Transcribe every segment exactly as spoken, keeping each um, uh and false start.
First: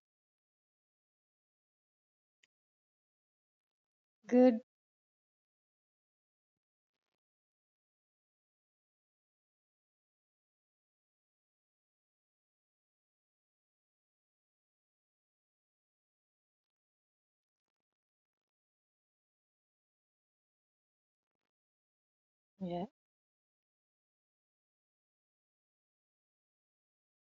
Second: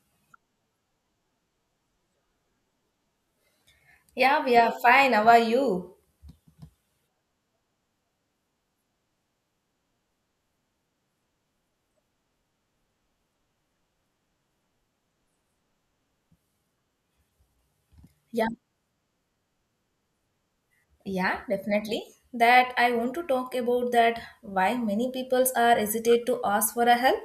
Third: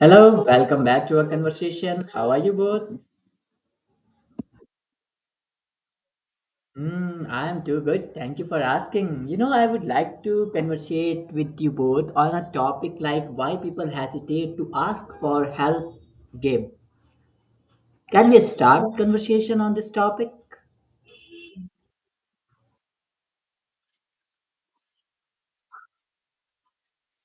Hello, welcome back to our conversation. How are you both? Yeah, we Good. are fine. How are you? Hmm, I am too good. Thank you for asking. You know, I would like to conversate with you both on a topic like why people hesitate to ask for help game. Can we Yeah. start conversation on this topic? Yeah, definitely. That Yeah. I want to talk about that why many peoples are hesitate to ask for a help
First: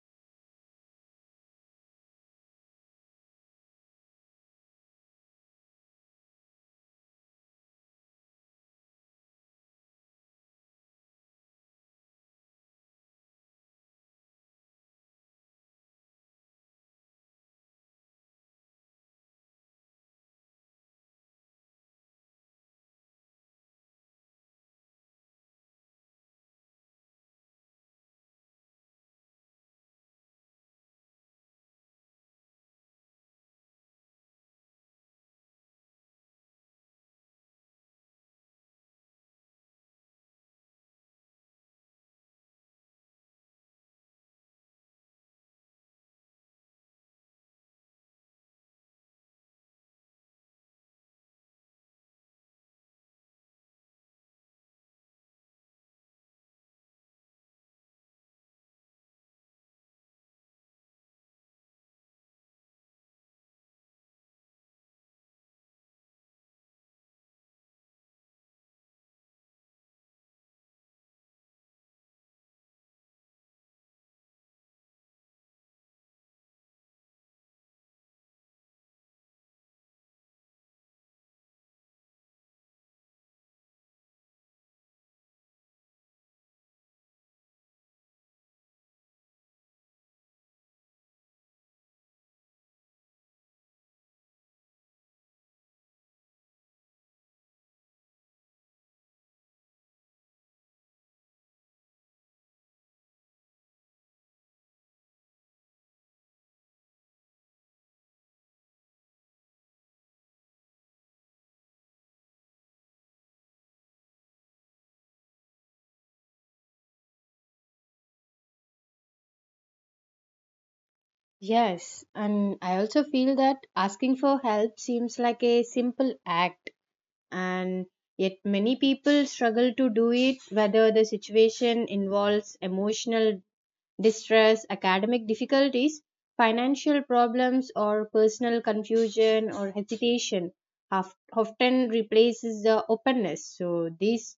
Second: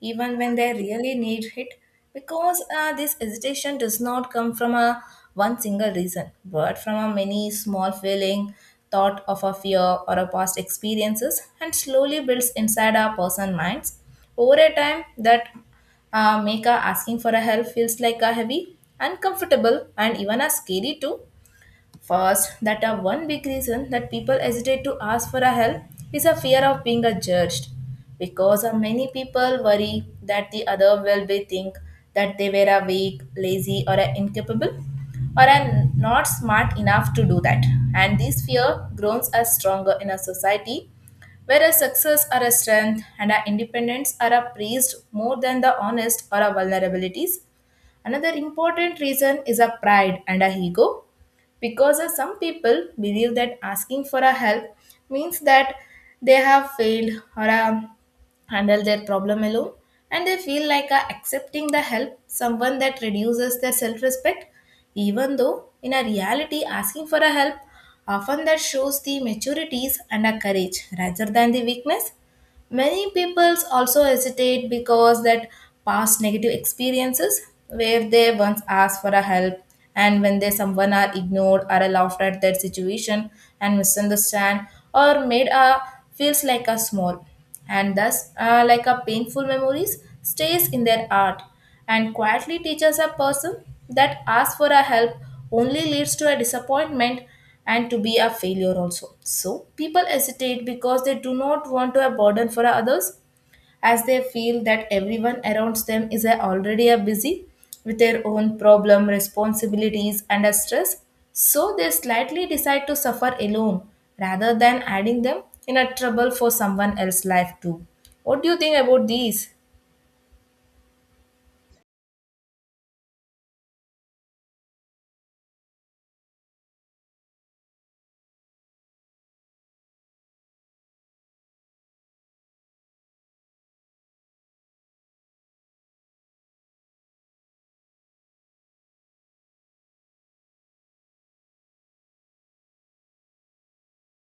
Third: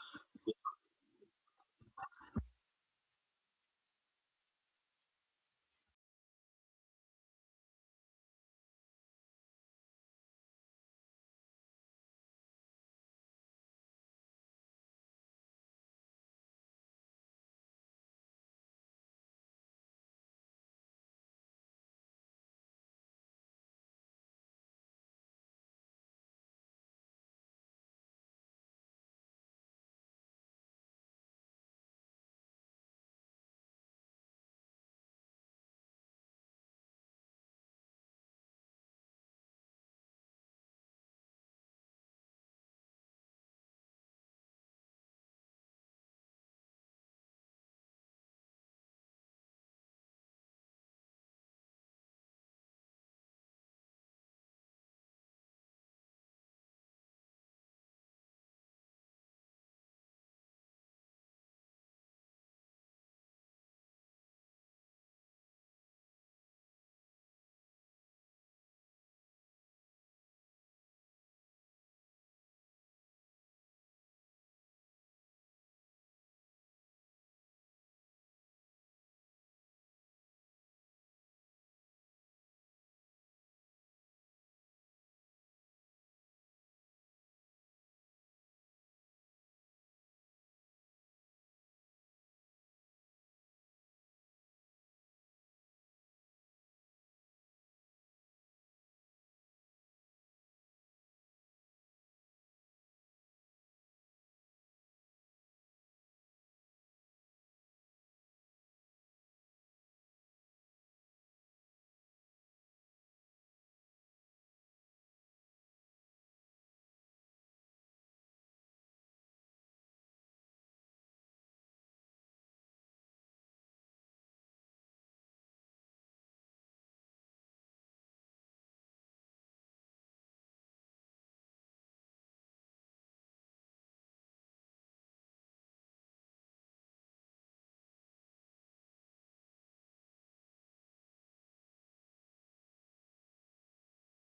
even when they really need it, because uh, this hesitation does not come from a one single reason but from a many small feeling, thought of a fear or a past experiences, and slowly builds inside our person minds over a time that uh, make our asking for a help feels like a heavy, uncomfortable, and even a scary too. First, that a one big reason that people hesitate to ask for a help is a fear of being a judged, because a many people worry that the other will be think that they were a weak, lazy, or a incapable, or a not smart enough to do that. And this fear grows as stronger in a society where a success or a strength and our independence are a praised more than the honest or our vulnerabilities. Another important reason is a pride and a ego, because uh, some people believe that asking for a help means that they have failed, or uh, handled their problem alone, and they feel like uh, accepting the help someone that reduces their self-respect, even though in a reality asking for a help often that shows the maturities and a courage rather than the weakness. Many peoples also hesitate because that past negative experiences where they once asked for a help, and when they someone are ignored or are laughed at their situation and misunderstand or made a feels like a small, and thus uh, like a painful memories stays in their heart and quietly teaches a person that ask for a help only leads to a disappointment and to be a failure also. So people hesitate because they do not want to a burden for others, as they feel that everyone around them is a- already a busy with their own problem, responsibilities, and a stress, so they slightly decide to suffer alone rather than adding them in a trouble for someone else's life too. What do you think about these? Yes. And I also feel that asking for help seems like a simple act, and yet many people struggle to do it, whether the situation involves emotional distress, academic difficulties, financial problems, or personal confusion or hesitation. of- Often replaces the openness. So, these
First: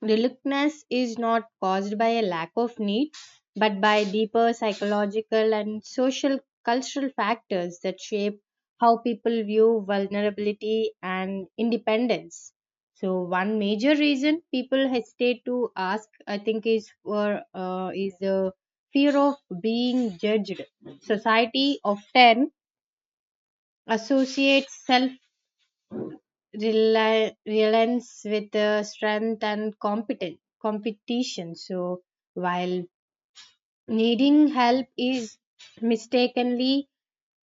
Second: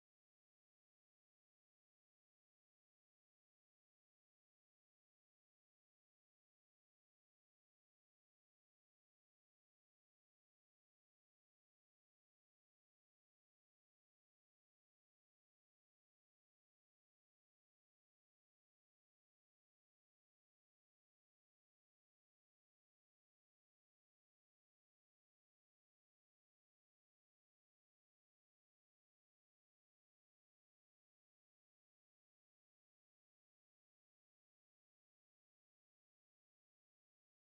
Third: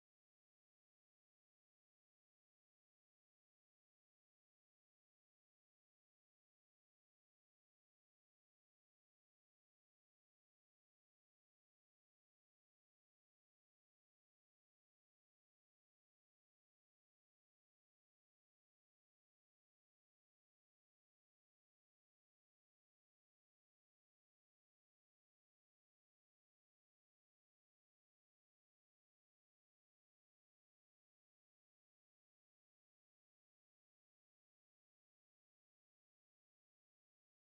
reluctance is not caused by a lack of need, but by deeper psychological and social cultural factors that shape how people view vulnerability and independence. So one major reason people hesitate to ask, I think, is for uh, is the fear of being judged. Society often associates self rely, relents with uh, strength and competen competition. So while needing help is mistakenly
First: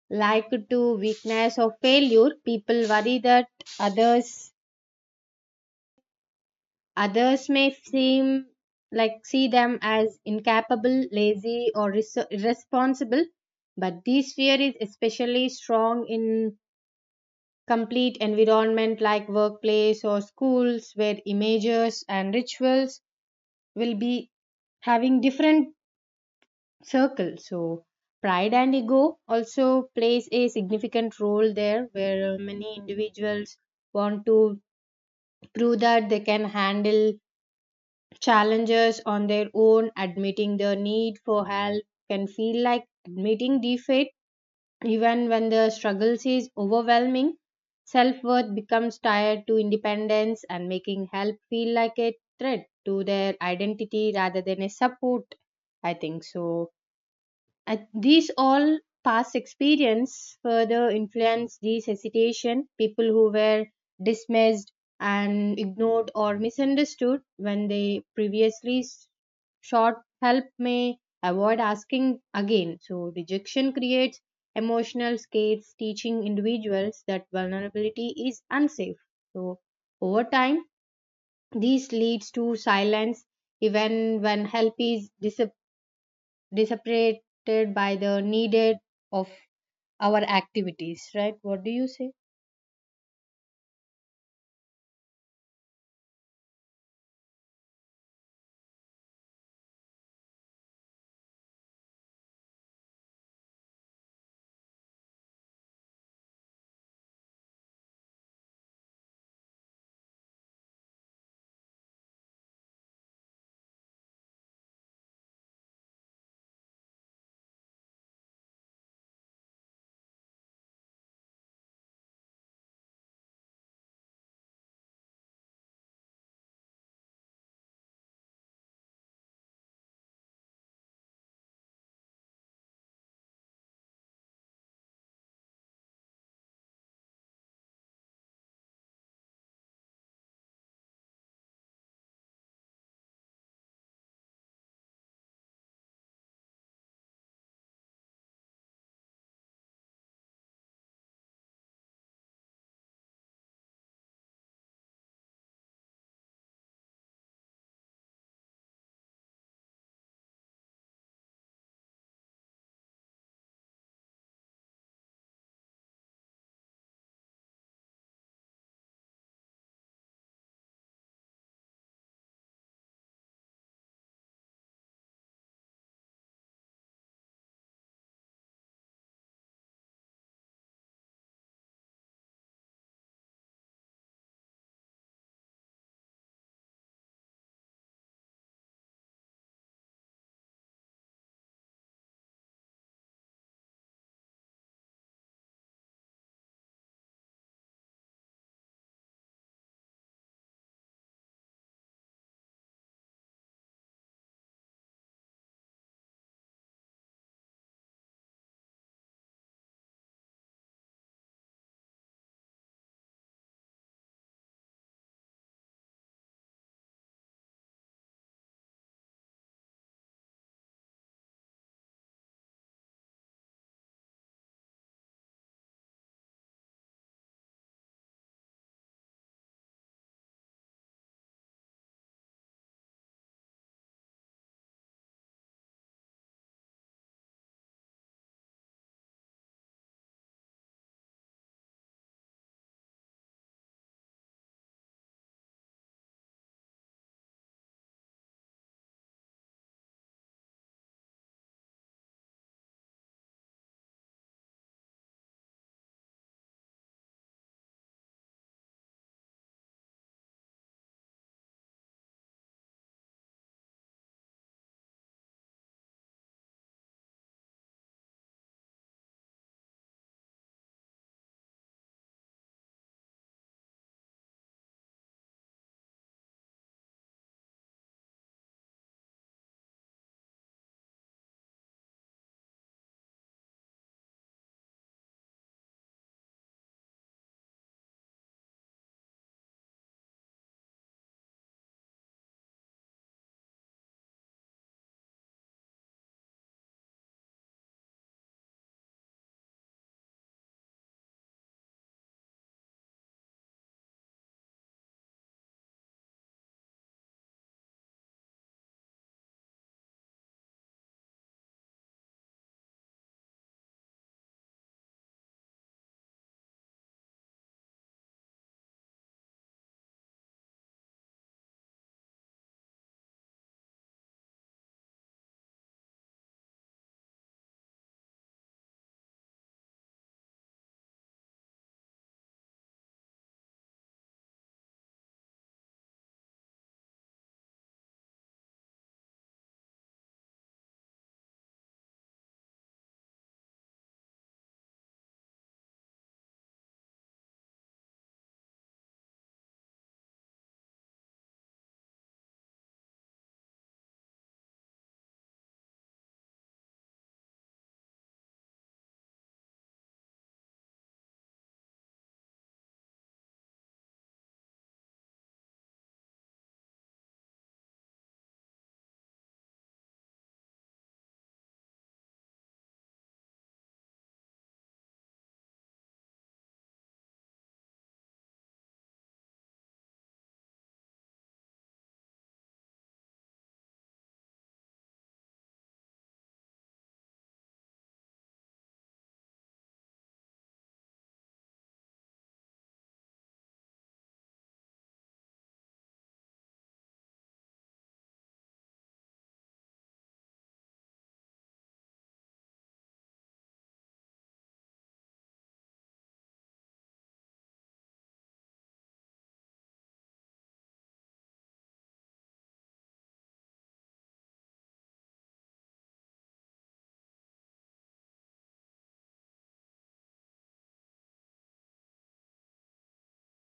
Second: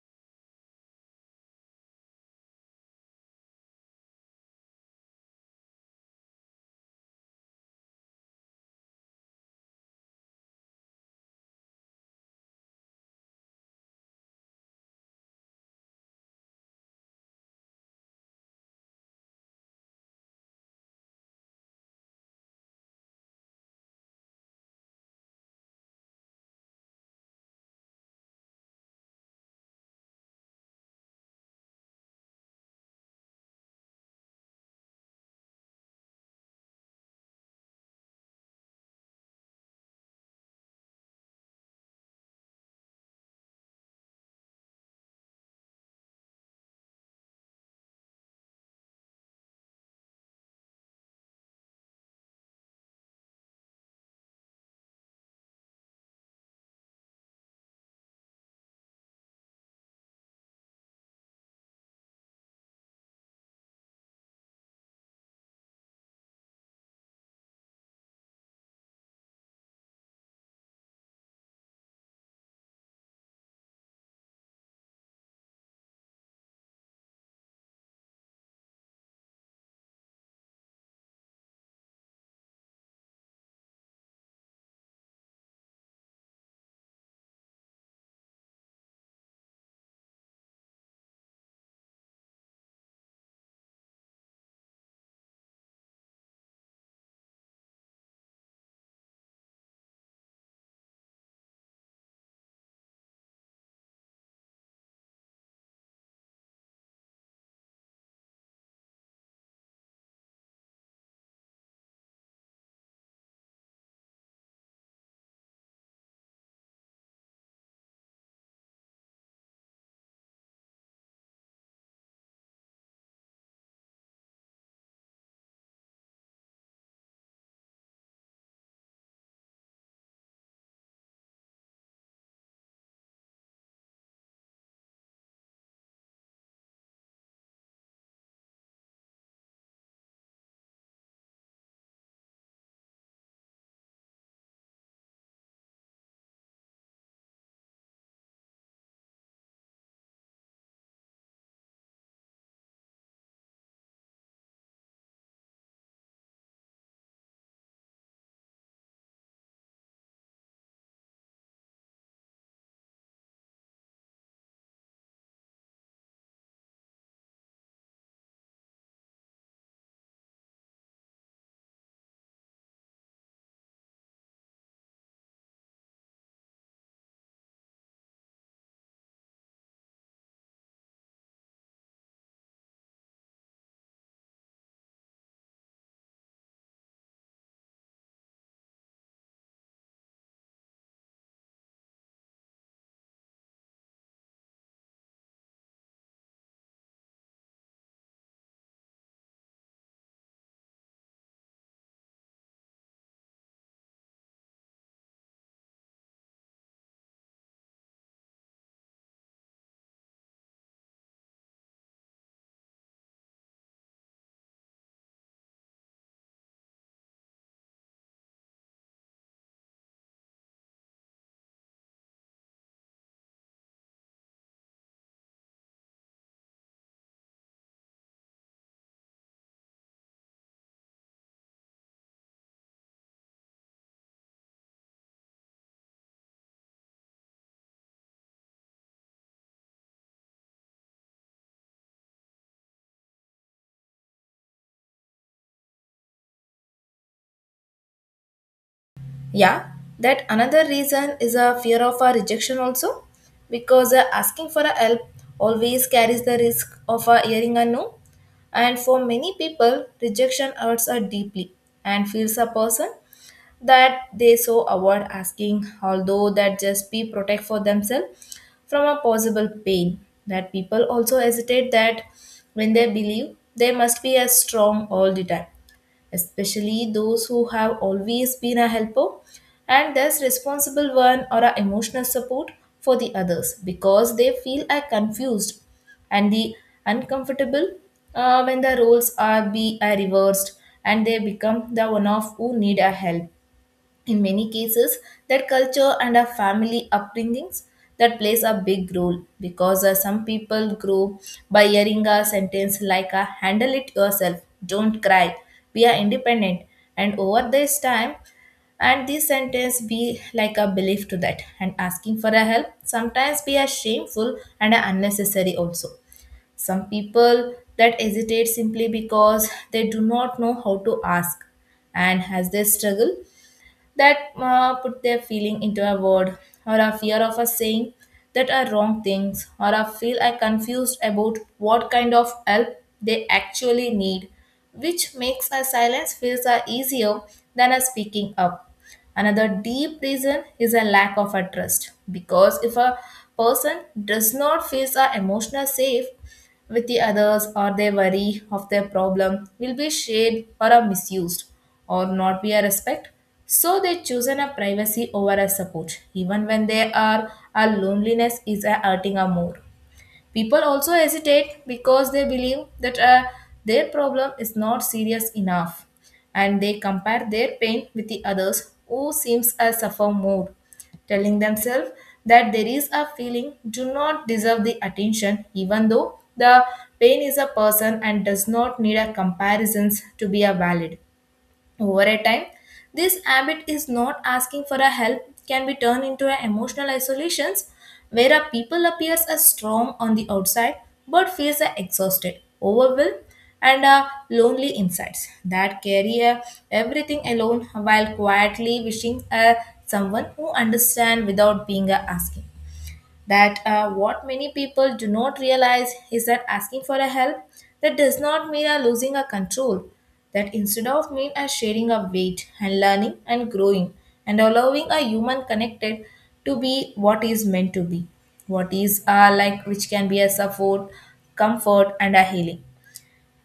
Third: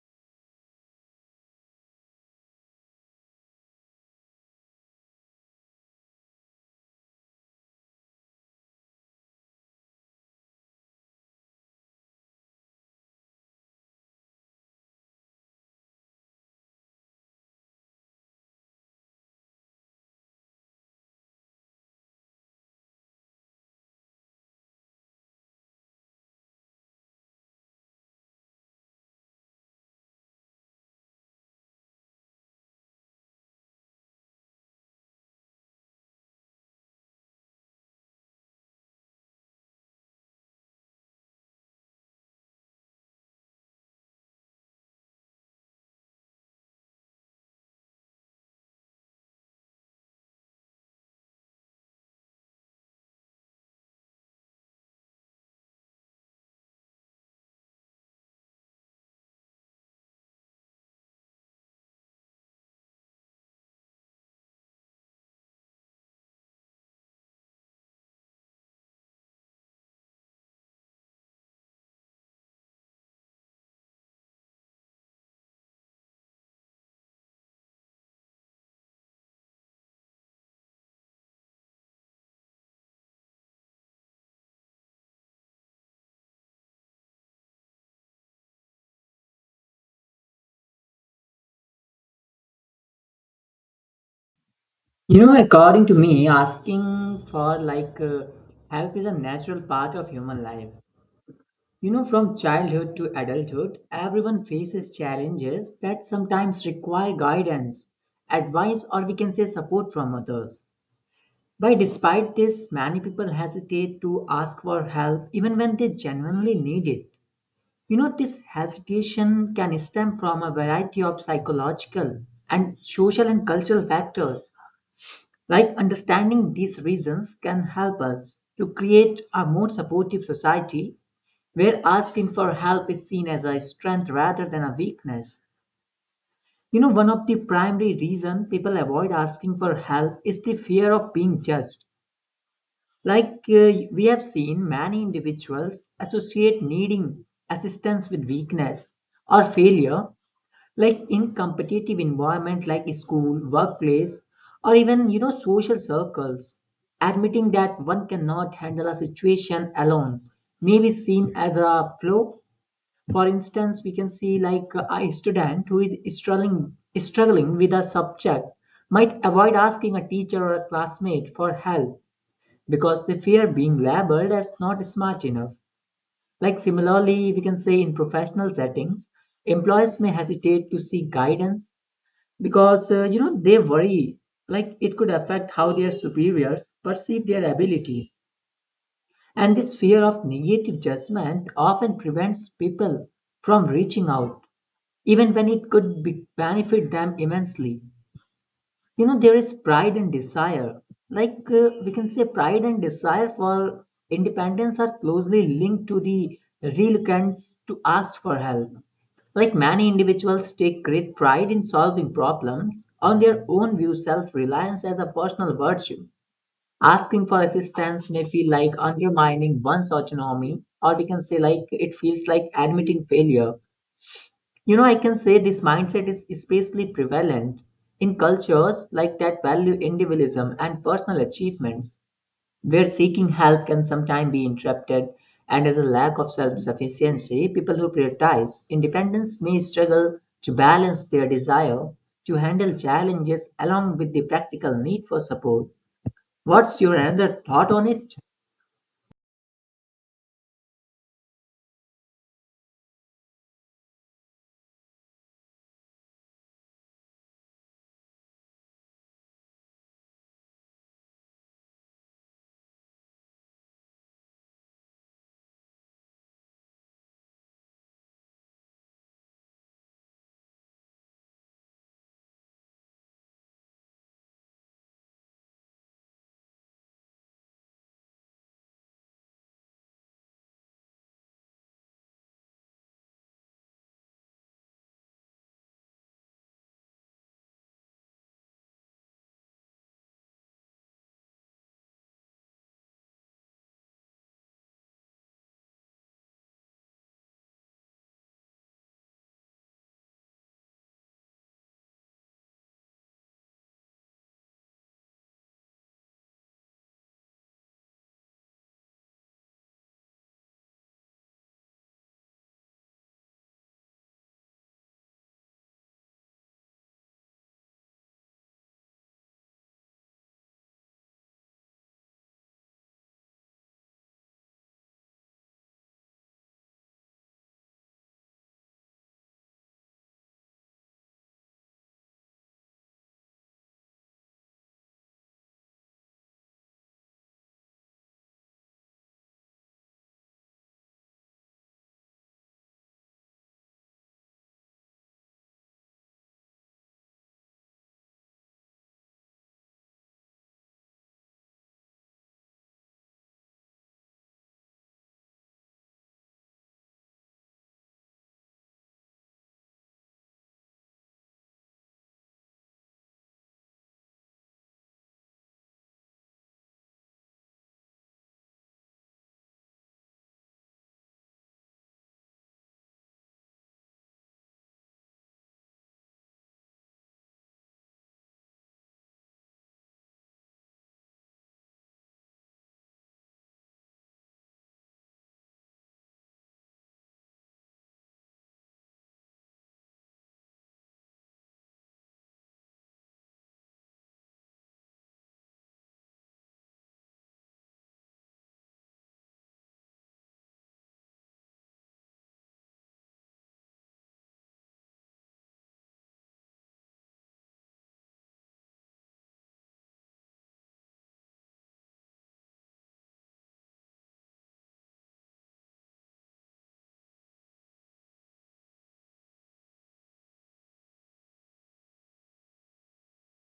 likened to weakness or failure, people worry that others others may seem like see them as incapable, lazy, or res- irresponsible. But this fear is especially strong in complete environment like workplace or schools where images and rituals will be having different circles, so pride and ego also plays a significant role there where uh, many individuals want to prove that they can handle challenges on their own. Admitting their need for help can feel like admitting defeat even when the struggles is overwhelming, self worth becomes tied to independence and making help feel like a threat to their identity rather than a support. I think so, and these all past experience further influence these hesitation. People who were dismissed and ignored or misunderstood when they previously s- sought help may avoid asking again. So rejection creates emotional scares, teaching individuals that vulnerability is unsafe. So over time, this leads to silence even when help is dis- dissipated by the needed of our activities, right? What do you say? You know, according to me, asking for like uh, help is a natural part of human life. You know, from childhood to adulthood, everyone faces challenges that sometimes require guidance, advice, or we can say support from others. But despite this, many people hesitate to ask for help even when they genuinely need it. You know, this hesitation can stem from a variety of psychological and social and cultural factors. Like understanding these reasons can help us to create a more supportive society where asking for help is seen as a strength rather than a weakness. You know, one of the primary reason people avoid asking for help is the fear of being judged. Like uh, we have seen many individuals associate needing assistance with weakness or failure, like in competitive environment like school, workplace, or even, you know, social circles. Admitting that one cannot handle a situation alone may be seen as a flaw. For instance, we can see like a student who is struggling struggling with a subject might avoid asking a teacher or a classmate for help because they fear being labeled as not smart enough. Like similarly, we can say in professional settings, employees may hesitate to seek guidance because uh, you know, they worry like it could affect how their superiors perceive their abilities. And this fear of negative judgment often prevents people from reaching out even when it could be benefit them immensely. You know, there is pride and desire. Like uh, we can say, pride and desire for independence are closely linked to the reluctance to ask for help. Like many individuals take great pride in solving problems, on their own view self reliance as a personal virtue. Asking for assistance may feel like undermining one's autonomy, or we can say, like, it feels like admitting failure. You know, I can say this mindset is especially prevalent in cultures like that value individualism and personal achievements, where seeking help can sometimes be interrupted, and as a lack of self sufficiency, people who prioritize independence may struggle to balance their desire to handle challenges along with the practical need for support. What's your another thought on it? Yeah, that another reason is a fear of a rejection also, because uh, asking for a help always carries the risk of a hearing a no, and for many people, rejection hurts a deeply and feels a person that they so avoid asking, although that just be protect for themselves from a possible pain. That people also hesitate that when they believe they must be as strong all the time, especially those who have always been a helper and thus responsible one or a emotional support for the others, because they feel are confused and the uncomfortable uh, when the roles are be are reversed and they become the one of who need a help. In many cases, that culture and our family upbringings that plays a big role, because uh, some people grow by hearing a sentence like uh, handle it yourself, don't cry, we are independent. And over this time, and this sentence be like a belief to that, and asking for a help sometimes be a shameful and a unnecessary also. Some people that hesitate simply because they do not know how to ask, and as they struggle that uh, put their feeling into a word, or a fear of a saying that are wrong things, or a feel I confused about what kind of help they actually need, which makes a silence feels uh, easier than a speaking up. Another deep reason is a lack of a trust, because if a person does not feel a emotional safe with the others, or their worry of their problem will be shared or are misused or not be a respect. So they chosen a privacy over a support, even when they are our loneliness is a hurting a more. People also hesitate because they believe that uh, their problem is not serious enough, and they compare their pain with the others who seems to suffer more, telling themselves that there is a feeling do not deserve the attention, even though the pain is a person and does not need a comparisons to be a valid. Over a time, this habit is not asking for a help can be turned into an emotional isolations, where a people appears as strong on the outside but feels a exhausted, overwhelmed, and a lonely insides, that carry a everything alone while quietly wishing a someone who understand without being a asking. That uh, what many people do not realize is that asking for a help that does not mean a losing a control, that instead of mean a sharing a weight and learning and growing and allowing a human connected to be what is meant to be, what is uh, like, which can be a support, comfort, and a healing.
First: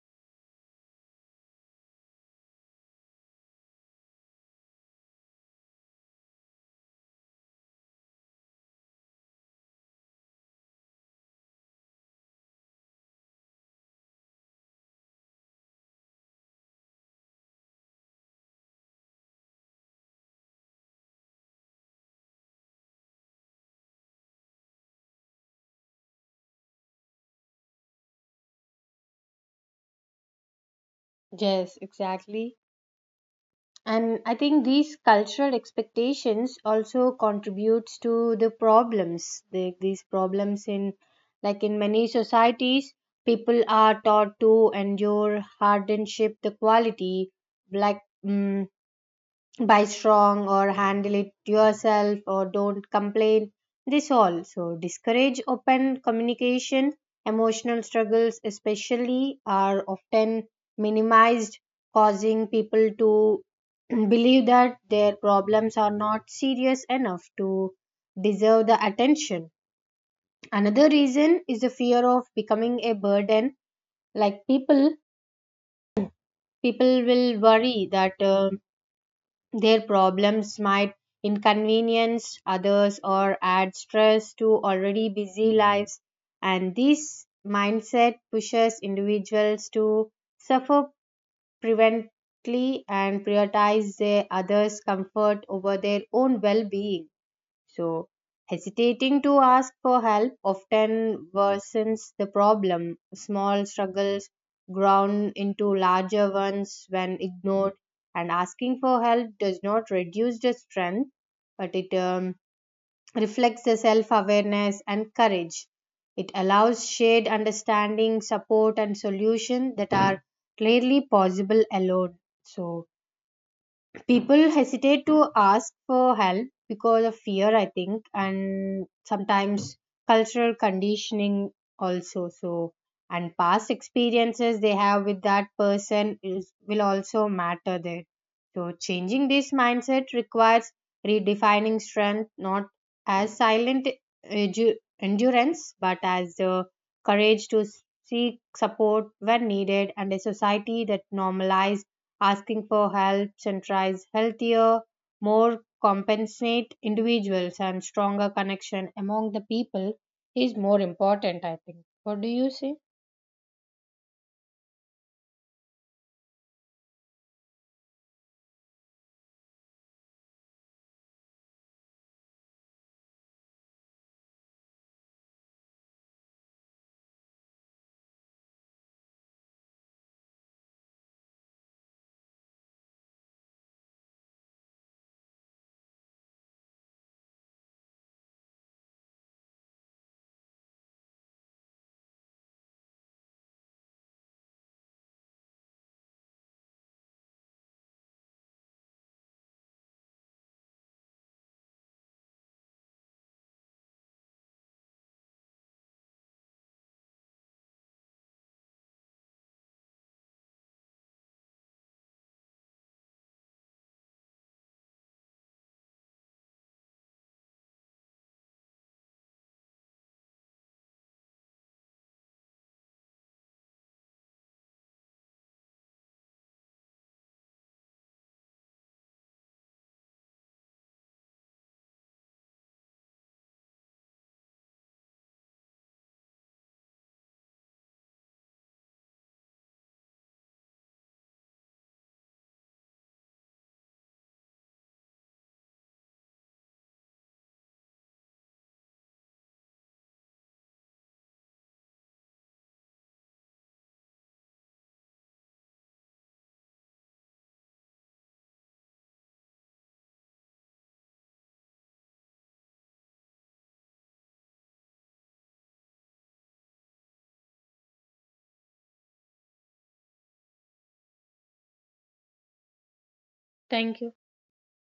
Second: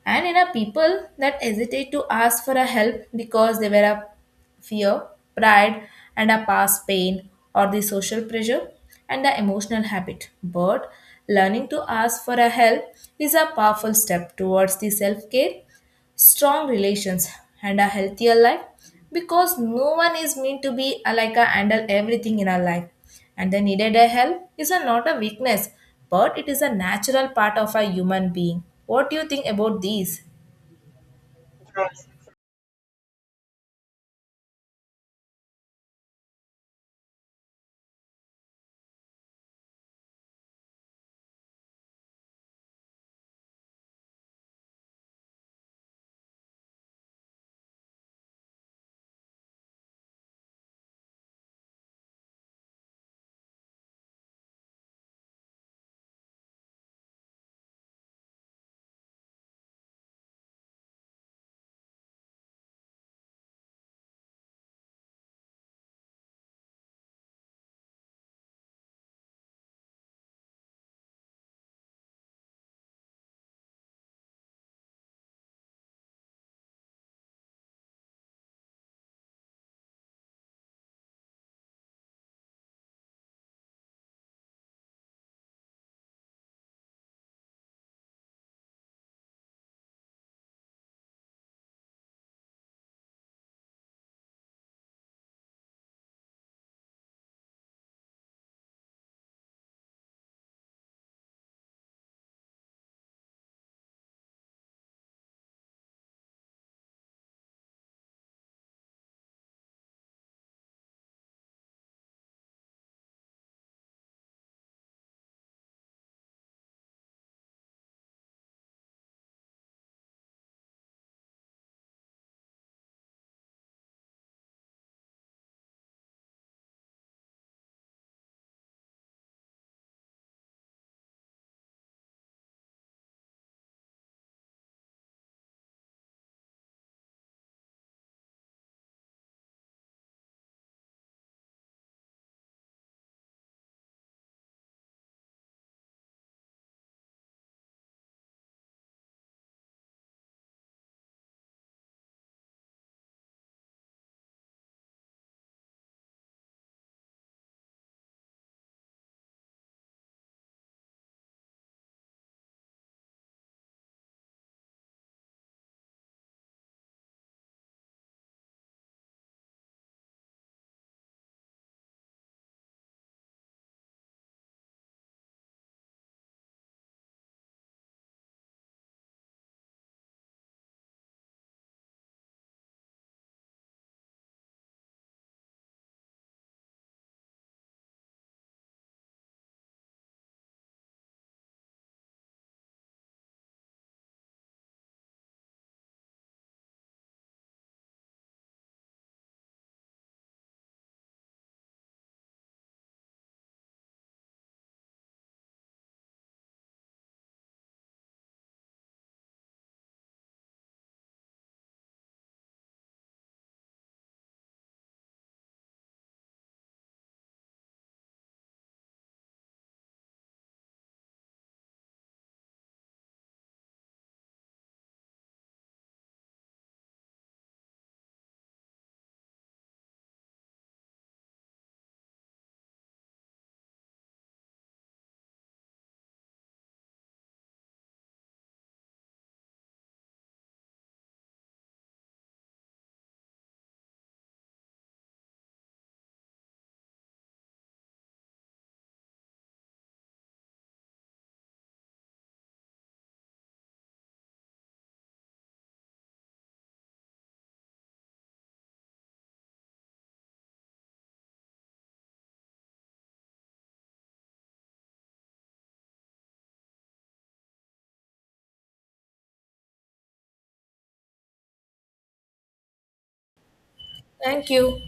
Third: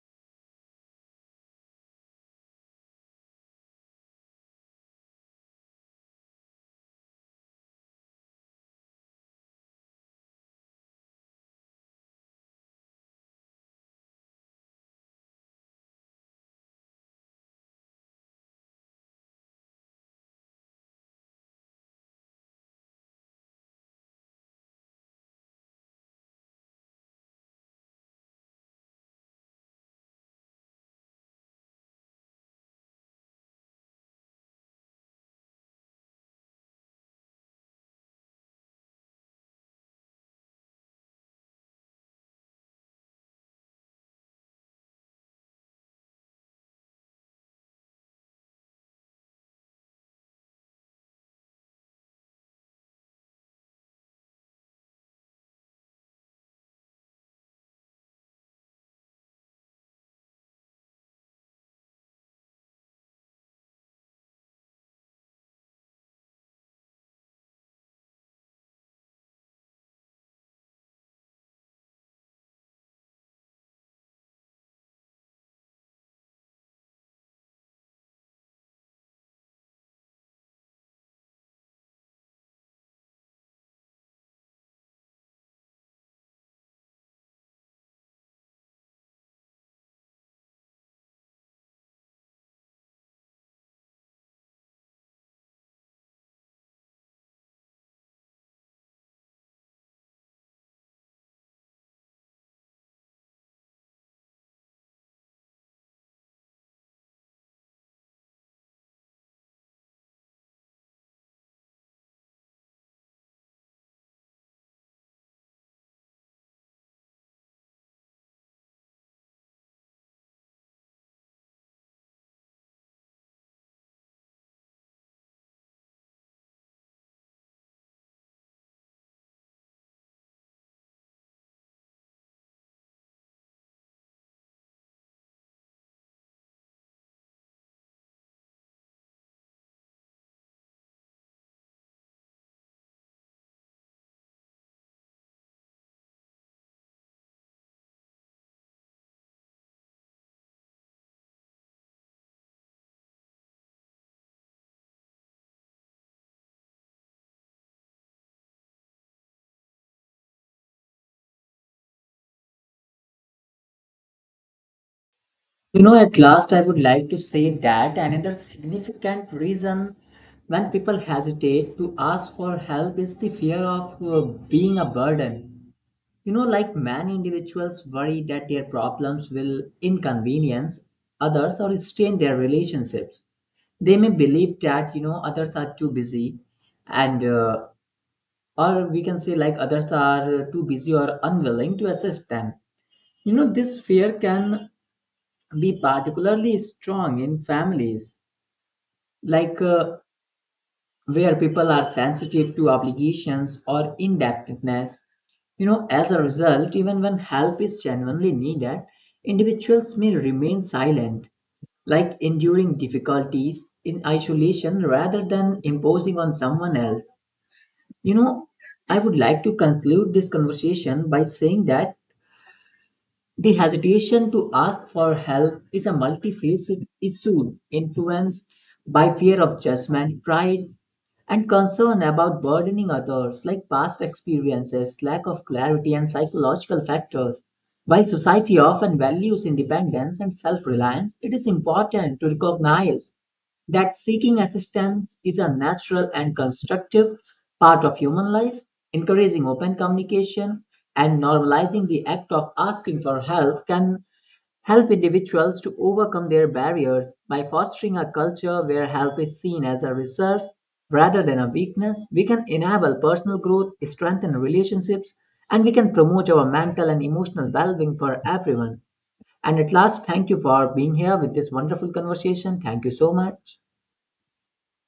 And in a people that hesitate to ask for a help because they were a fear, pride, and a past pain, or the social pressure and the emotional habit. But learning to ask for a help is a powerful step towards the self-care, strong relations, and a healthier life, because no one is meant to be a, like a handle everything in our life, and the needed a help is a, not a weakness, but it is a natural part of a human being. What do you think about these? Yes, exactly. And I think these cultural expectations also contributes to the problems. The, these problems in, like in many societies, people are taught to endure hardship, the quality, like mm buy strong or handle it yourself or don't complain. This also discourage open communication. Emotional struggles, especially, are often minimized, causing people to believe that their problems are not serious enough to deserve the attention. Another reason is the fear of becoming a burden. Like people, People will worry that. um Their problems might inconvenience others or add stress to already busy lives, and this mindset pushes individuals to suffer prevently and prioritize their others' comfort over their own well being. So, hesitating to ask for help often worsens the problem. Small struggles ground into larger ones when ignored, and asking for help does not reduce the strength, but it um, reflects the self awareness and courage. It allows shared understanding, support, and solution that are clearly possible alone. So, people hesitate to ask for help because of fear, I think, and sometimes cultural conditioning also, so, and past experiences they have with that person is will also matter there. So changing this mindset requires redefining strength not as silent edu- endurance but as the courage to seek support when needed, and a society that normalizes asking for help centralize healthier, more compensate individuals and stronger connection among the people is more important, I think. What do you say? You know, at last, I would like to say that another significant reason when people hesitate to ask for help is the fear of uh, being a burden. You know, like many individuals worry that their problems will inconvenience others or strain their relationships. They may believe that, you know, others are too busy and, uh, or we can say like others are uh, too busy or unwilling to assist them. You know, this fear can be particularly strong in families like uh, where people are sensitive to obligations or indebtedness. You know, as a result, even when help is genuinely needed, individuals may remain silent, like enduring difficulties in isolation rather than imposing on someone else. You know, I would like to conclude this conversation by saying that the hesitation to ask for help is a multifaceted issue influenced by fear of judgment, pride, and concern about burdening others, like past experiences, lack of clarity, and psychological factors. While society often values independence and self reliance, it is important to recognize that seeking assistance is a natural and constructive part of human life. Encouraging open communication and normalizing the act of asking for help can help individuals to overcome their barriers. By fostering a culture where help is seen as a resource rather than a weakness, we can enable personal growth, strengthen relationships, and we can promote our mental and emotional well-being for everyone. And at last, thank you for being here with this wonderful conversation. Thank you so much. Thank you. Thank you.